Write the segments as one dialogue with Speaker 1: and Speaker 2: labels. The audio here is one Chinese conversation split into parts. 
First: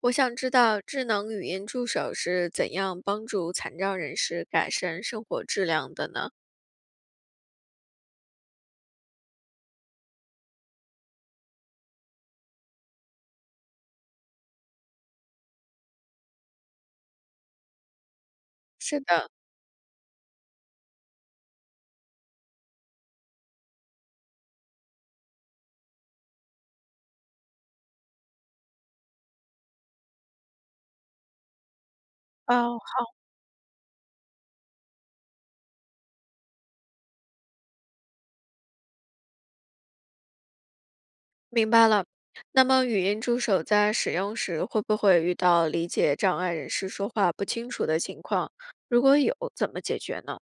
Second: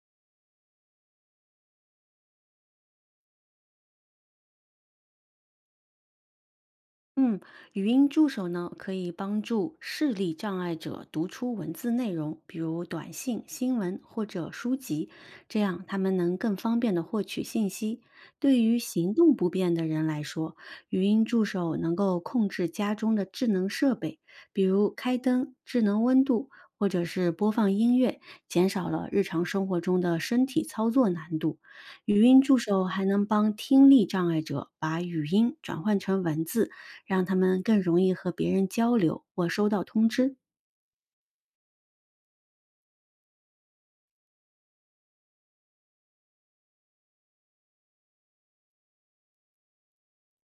Speaker 1: 我想知道智能语音助手是怎样帮助残障人士改善生活质量的呢？
Speaker 2: 嗯，语音助手呢，可以帮助视力障碍者读出文字内容，比如短信、新闻或者书籍，这样他们能更方便的获取信息。对于
Speaker 1: 是
Speaker 2: 行
Speaker 1: 的。
Speaker 2: 动不便的人来说，语音助手能够控制家中的智能设备，比如开灯、智能温度，或者是播放音乐，减少了日常生活中的身体操作难度。语音助
Speaker 1: 哦，
Speaker 2: 手还能帮听力障碍者把语音转换成文字。让他们更容易和别人交流或收到通知。
Speaker 1: 明白了。那么语音助手在使用时会不会遇到理解障碍人士说话不清楚的情况？如果有，怎么解决呢？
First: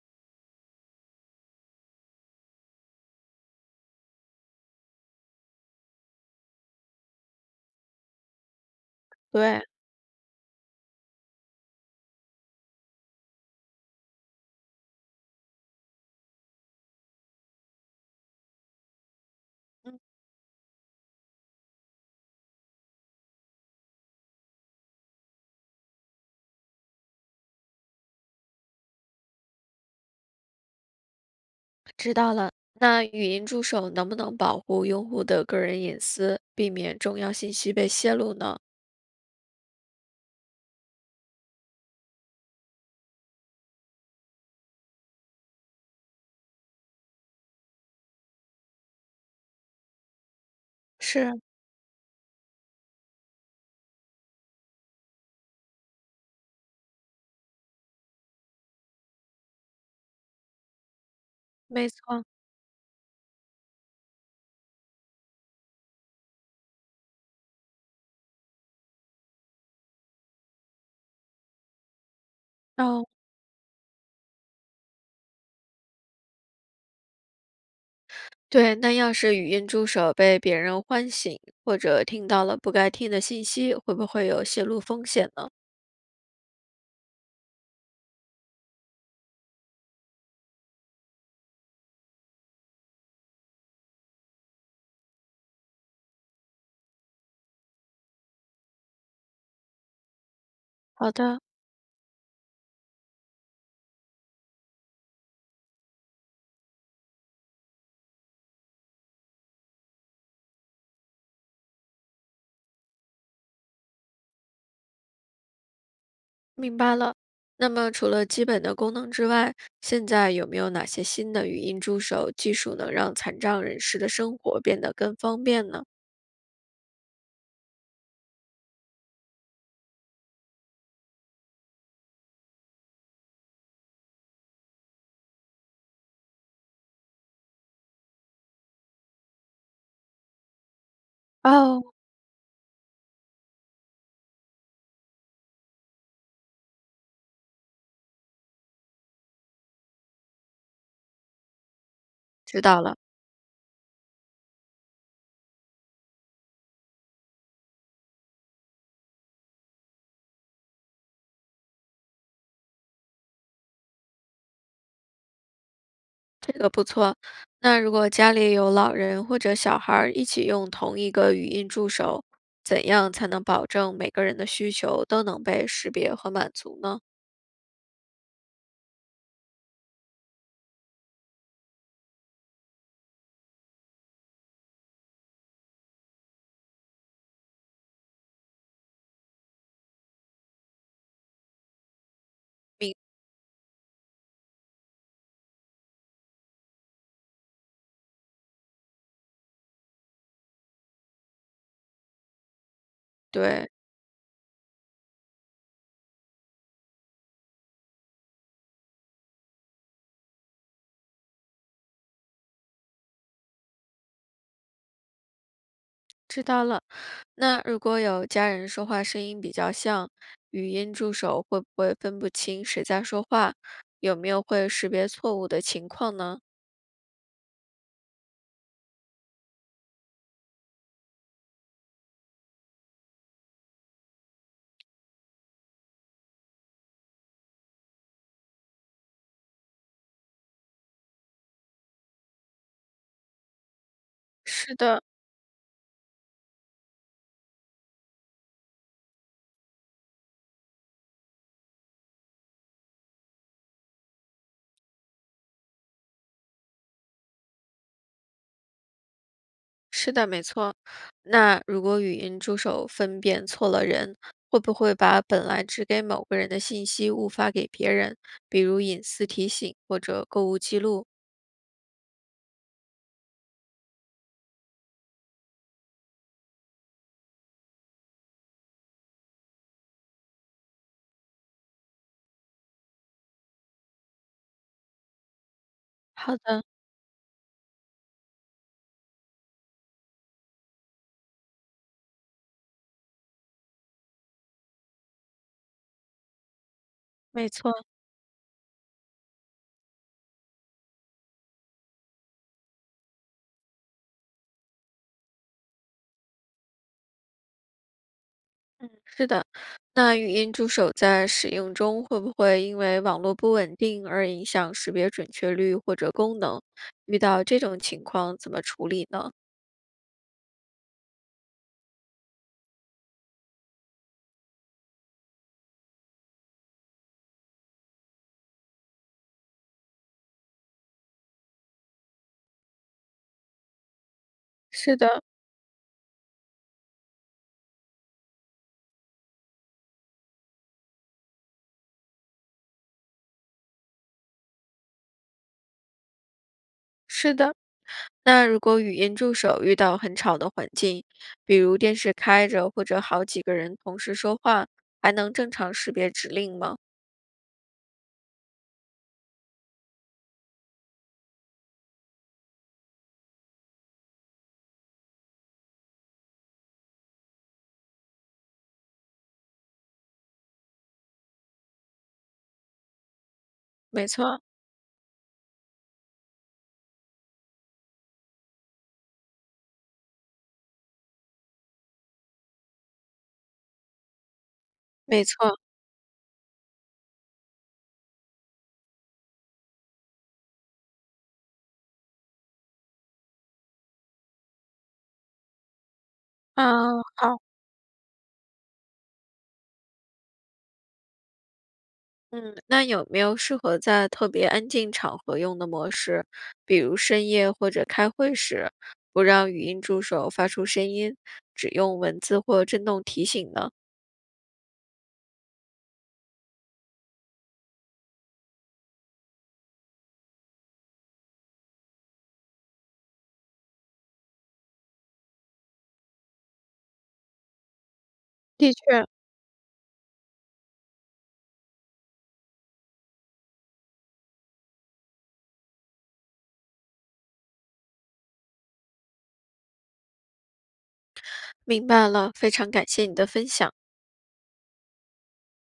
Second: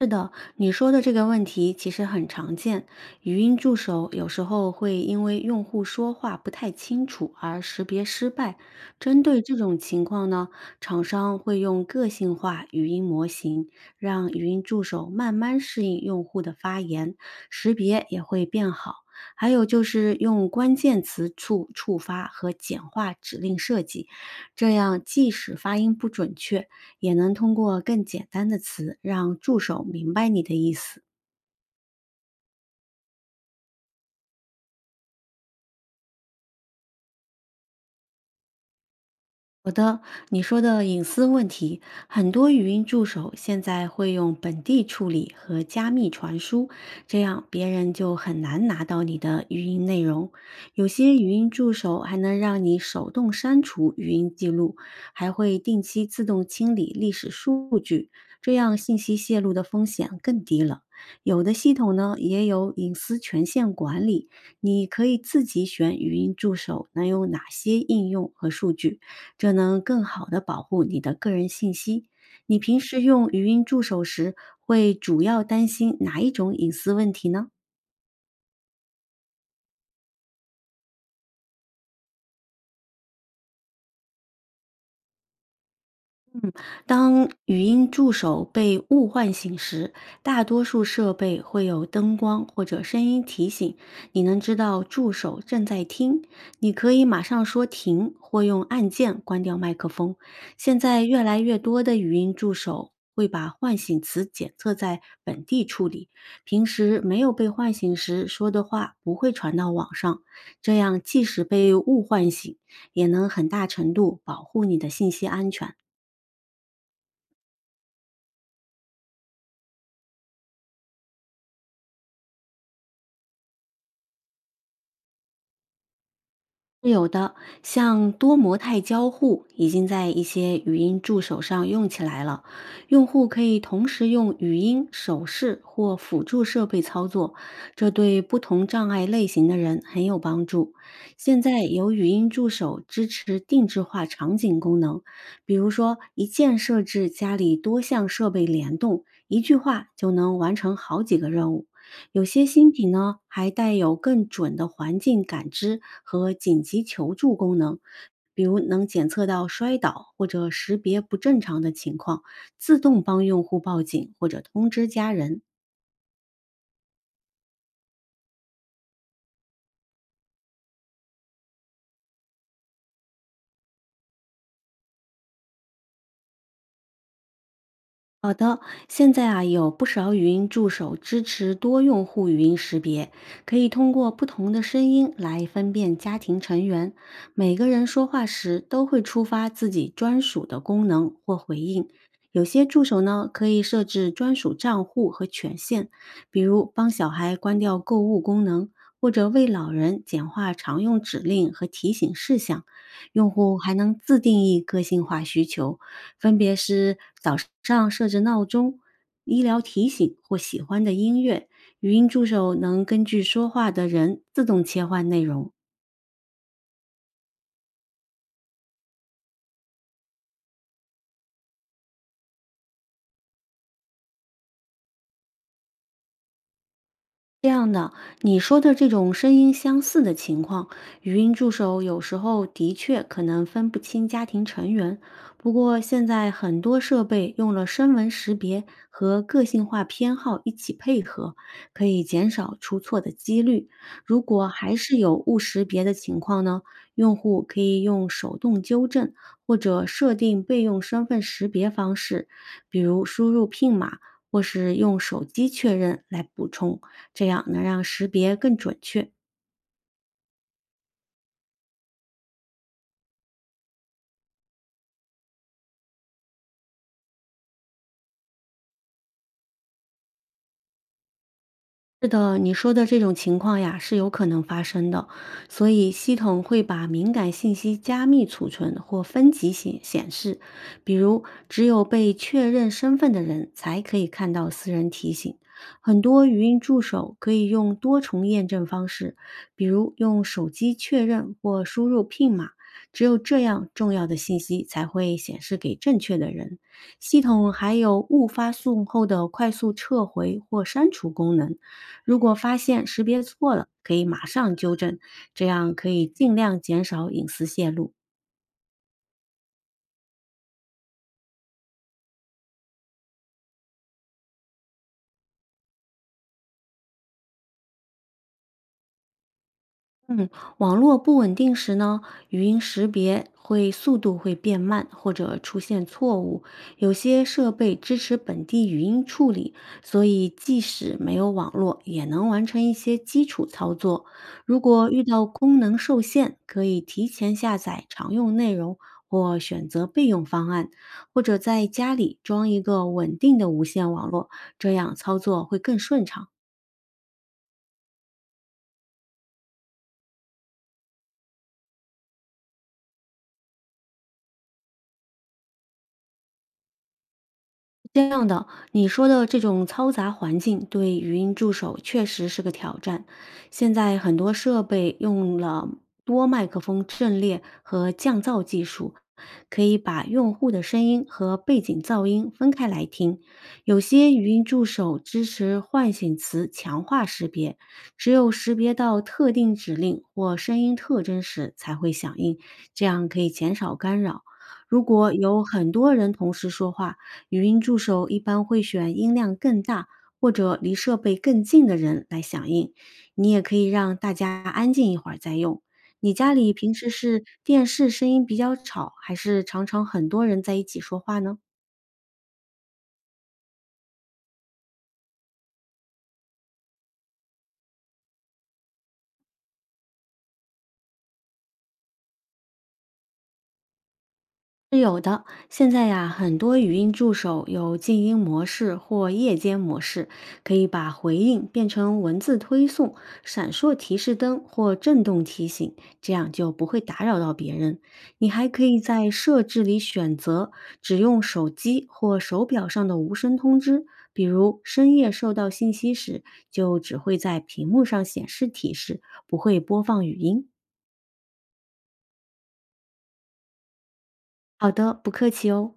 Speaker 2: 是的，你说的这个问题其实很常见。语音助手有时候会因为用户说话不太清楚而识别失败。针对这
Speaker 1: 对。
Speaker 2: 种情况呢，厂商会用个性化语音模型，让语音助手慢慢适应用户的发言，识别也会变好。还有就
Speaker 1: 嗯，
Speaker 2: 是用关键词触发和简化指令设计，这样即使发音不准确，也能通过更简单的词让助手明白你的意思。
Speaker 1: 知道了。那语音助手能不能保护用户的个人隐私，避免重要信息被泄露呢？
Speaker 2: 好的，你说的隐私问题，很多语音助手现在会用本地处理和加密传输，这样别人就很难拿到你的语音内容。有些语
Speaker 1: 是，
Speaker 2: 音助手还能让你手动删除语音记录，还会定期自动清理历史数据，这样信息泄露的风险更低了。有的系
Speaker 1: 没
Speaker 2: 统呢
Speaker 1: 错。
Speaker 2: 也有隐私权限管理，你可以自己选语音助手能用哪些应用和数据。这能更好的保护你的个人信息。你平时
Speaker 1: 哦。
Speaker 2: 用语音助手时，会主要担心哪一种隐私问题呢？
Speaker 1: 对，那要是语音助手被别人唤醒，或者听到了不该听的信息，会不会有泄露风险呢？
Speaker 2: 当语音助手被误唤醒时，大多数设备会有灯光或者声音提醒，你能知道助手正在听。你可以马上说停，或用按键关掉麦克风。现在
Speaker 1: 好
Speaker 2: 越来
Speaker 1: 的，
Speaker 2: 越多的语音助手会把唤醒词检测在本地处理，平时没有被唤醒时说的话不会传到网上，这样即使被误唤醒，也能很大程度保护你的信息安全。
Speaker 1: 明白了。那么除了基本的功能之外，现在有没有哪些新的语音助手技术能让残障人士的生活变得更方便呢？
Speaker 2: 是有的，像多模态交互已经在一些语音助手上用起来了。用户可以同时用语音、手势或辅助设备操作，这对不同障碍类型的人很有帮助。现在
Speaker 1: 哦。
Speaker 2: 有语音助手支持定制化场景功能，比如说一键设置家里多项设备联动，一句话就能完成好几个任务。有些
Speaker 1: 知
Speaker 2: 新
Speaker 1: 道
Speaker 2: 品
Speaker 1: 了，
Speaker 2: 呢还带有更准的环境感知和紧急求助功能，比如能检测到摔倒或者识别不正常的情况，自动帮用户报警或者通知家人。
Speaker 1: 这个不错。那如果家里有老人或者小孩儿一起用同一个语音助手，怎样才能保证每个人的需求都能被识别和满足呢？
Speaker 2: 好的，现在啊有不少语音助手支持多用户语音识别，可以通过不同的声音来分辨家庭成员。每个人说话时都会触发自己专属的功能或回应。有些助手呢可以设置专属账户和权限，比如帮小孩关掉购物功能，或者为老人简化常用指令和提醒事项。用户
Speaker 1: 对，
Speaker 2: 还能自定义个性化需求，分别是早上设置闹钟、医疗提醒或喜欢的音乐，语音助手能根据说话的人自动切换内容。
Speaker 1: 知道了。那如果有家人说话声音比较像，语音助手会不会分不清谁在说话？有没有会识别错误的情况呢？
Speaker 2: 这样的，你说的这种声音相似的情况，语音助手有时候的确可能分不清家庭成员。不过现在很多设备用了声纹识别和个性化偏好一起配合，可以减少出错的几率。如果还
Speaker 1: 是
Speaker 2: 是
Speaker 1: 的。
Speaker 2: 有误识别的情况呢，用户可以用手动纠正或者设定备用身份识别方式，比如输入 PIN 码或是用手机确认来补充。这样能让识别更准确。
Speaker 1: 是的，没错。那如果语音助手分辨错了人，会不会把本来只给某个人的信息误发给别人，比如隐私提醒或者购物记录？
Speaker 2: 是的，你说的这种情况呀是有可能发生的，所以系统会把敏感信息加密储存或分级显示，比如只有被确认身份的人才可以看到私人提醒。很多
Speaker 1: 好
Speaker 2: 语音
Speaker 1: 的，
Speaker 2: 助手可以用多重验证方式，比如用手机确认或输入 PIN 码，只有这样重要的信息才会显示给正确的人。系
Speaker 1: 没
Speaker 2: 统还
Speaker 1: 错。
Speaker 2: 有误发送后的快速撤回或删除功能。如果发现识别错了，可以马上纠正，这样可以尽量减少隐私泄露。
Speaker 1: 是的，那语音助手在使用中会不会因为网络不稳定而影响识别准确率或者功能？遇到这种情况怎么处理呢？
Speaker 2: 嗯，网络不稳定时呢，语音识别会速度会变慢，或者出现错误。有些设备支持本地语音处理，所以即使没有网络，也能完成一些基础操作。如果
Speaker 1: 是
Speaker 2: 遇
Speaker 1: 的。
Speaker 2: 到功能受限，可以提前下载常用内容，或选择备用方案，或者在家里装一个稳定的无线网络，这样操作会更顺畅。
Speaker 1: 是的，那如果语音助手遇到很吵的环境，比如电视开着或者好几个人同时说话，还能正常识别指令吗？
Speaker 2: 这样的，你说的这种嘈杂环境对语音助手确实是个挑战。现在很多设备用了多麦克风阵列和降噪技术，可以把用户的声音和背景噪音分开来听。有
Speaker 1: 没
Speaker 2: 些语
Speaker 1: 错。
Speaker 2: 音助手支持唤醒词强化识别，只有识别到特定指令或声音特征时才会响应，这样可以减少干扰。如果
Speaker 1: 没
Speaker 2: 有
Speaker 1: 错。
Speaker 2: 很多人同时说话，语音助手一般会选音量更大或者离设备更近的人来响应。你也可以让大家安静一会儿再用。你家里平时
Speaker 1: 啊，
Speaker 2: 是
Speaker 1: 好。
Speaker 2: 电视声音比较吵，还是常常很多人在一起说话呢？
Speaker 1: 嗯，那有没有适合在特别安静场合用的模式？比如深夜或者开会时，不让语音助手发出声音，只用文字或震动提醒呢？
Speaker 2: 是有的，现在呀，很多语音助手有静音模式或夜间模式，可以把回应变成文字推送、闪烁提示灯或震动提醒，这样就不会打扰到别人。你还可
Speaker 1: 的
Speaker 2: 以
Speaker 1: 确。
Speaker 2: 在设置里选择只用手机或手表上的无声通知，比如深夜收到信息时，就只会在屏幕上显示提示，不会播放语音。
Speaker 1: 明白了，非常感谢你的分享。
Speaker 2: 好的，不客气哦。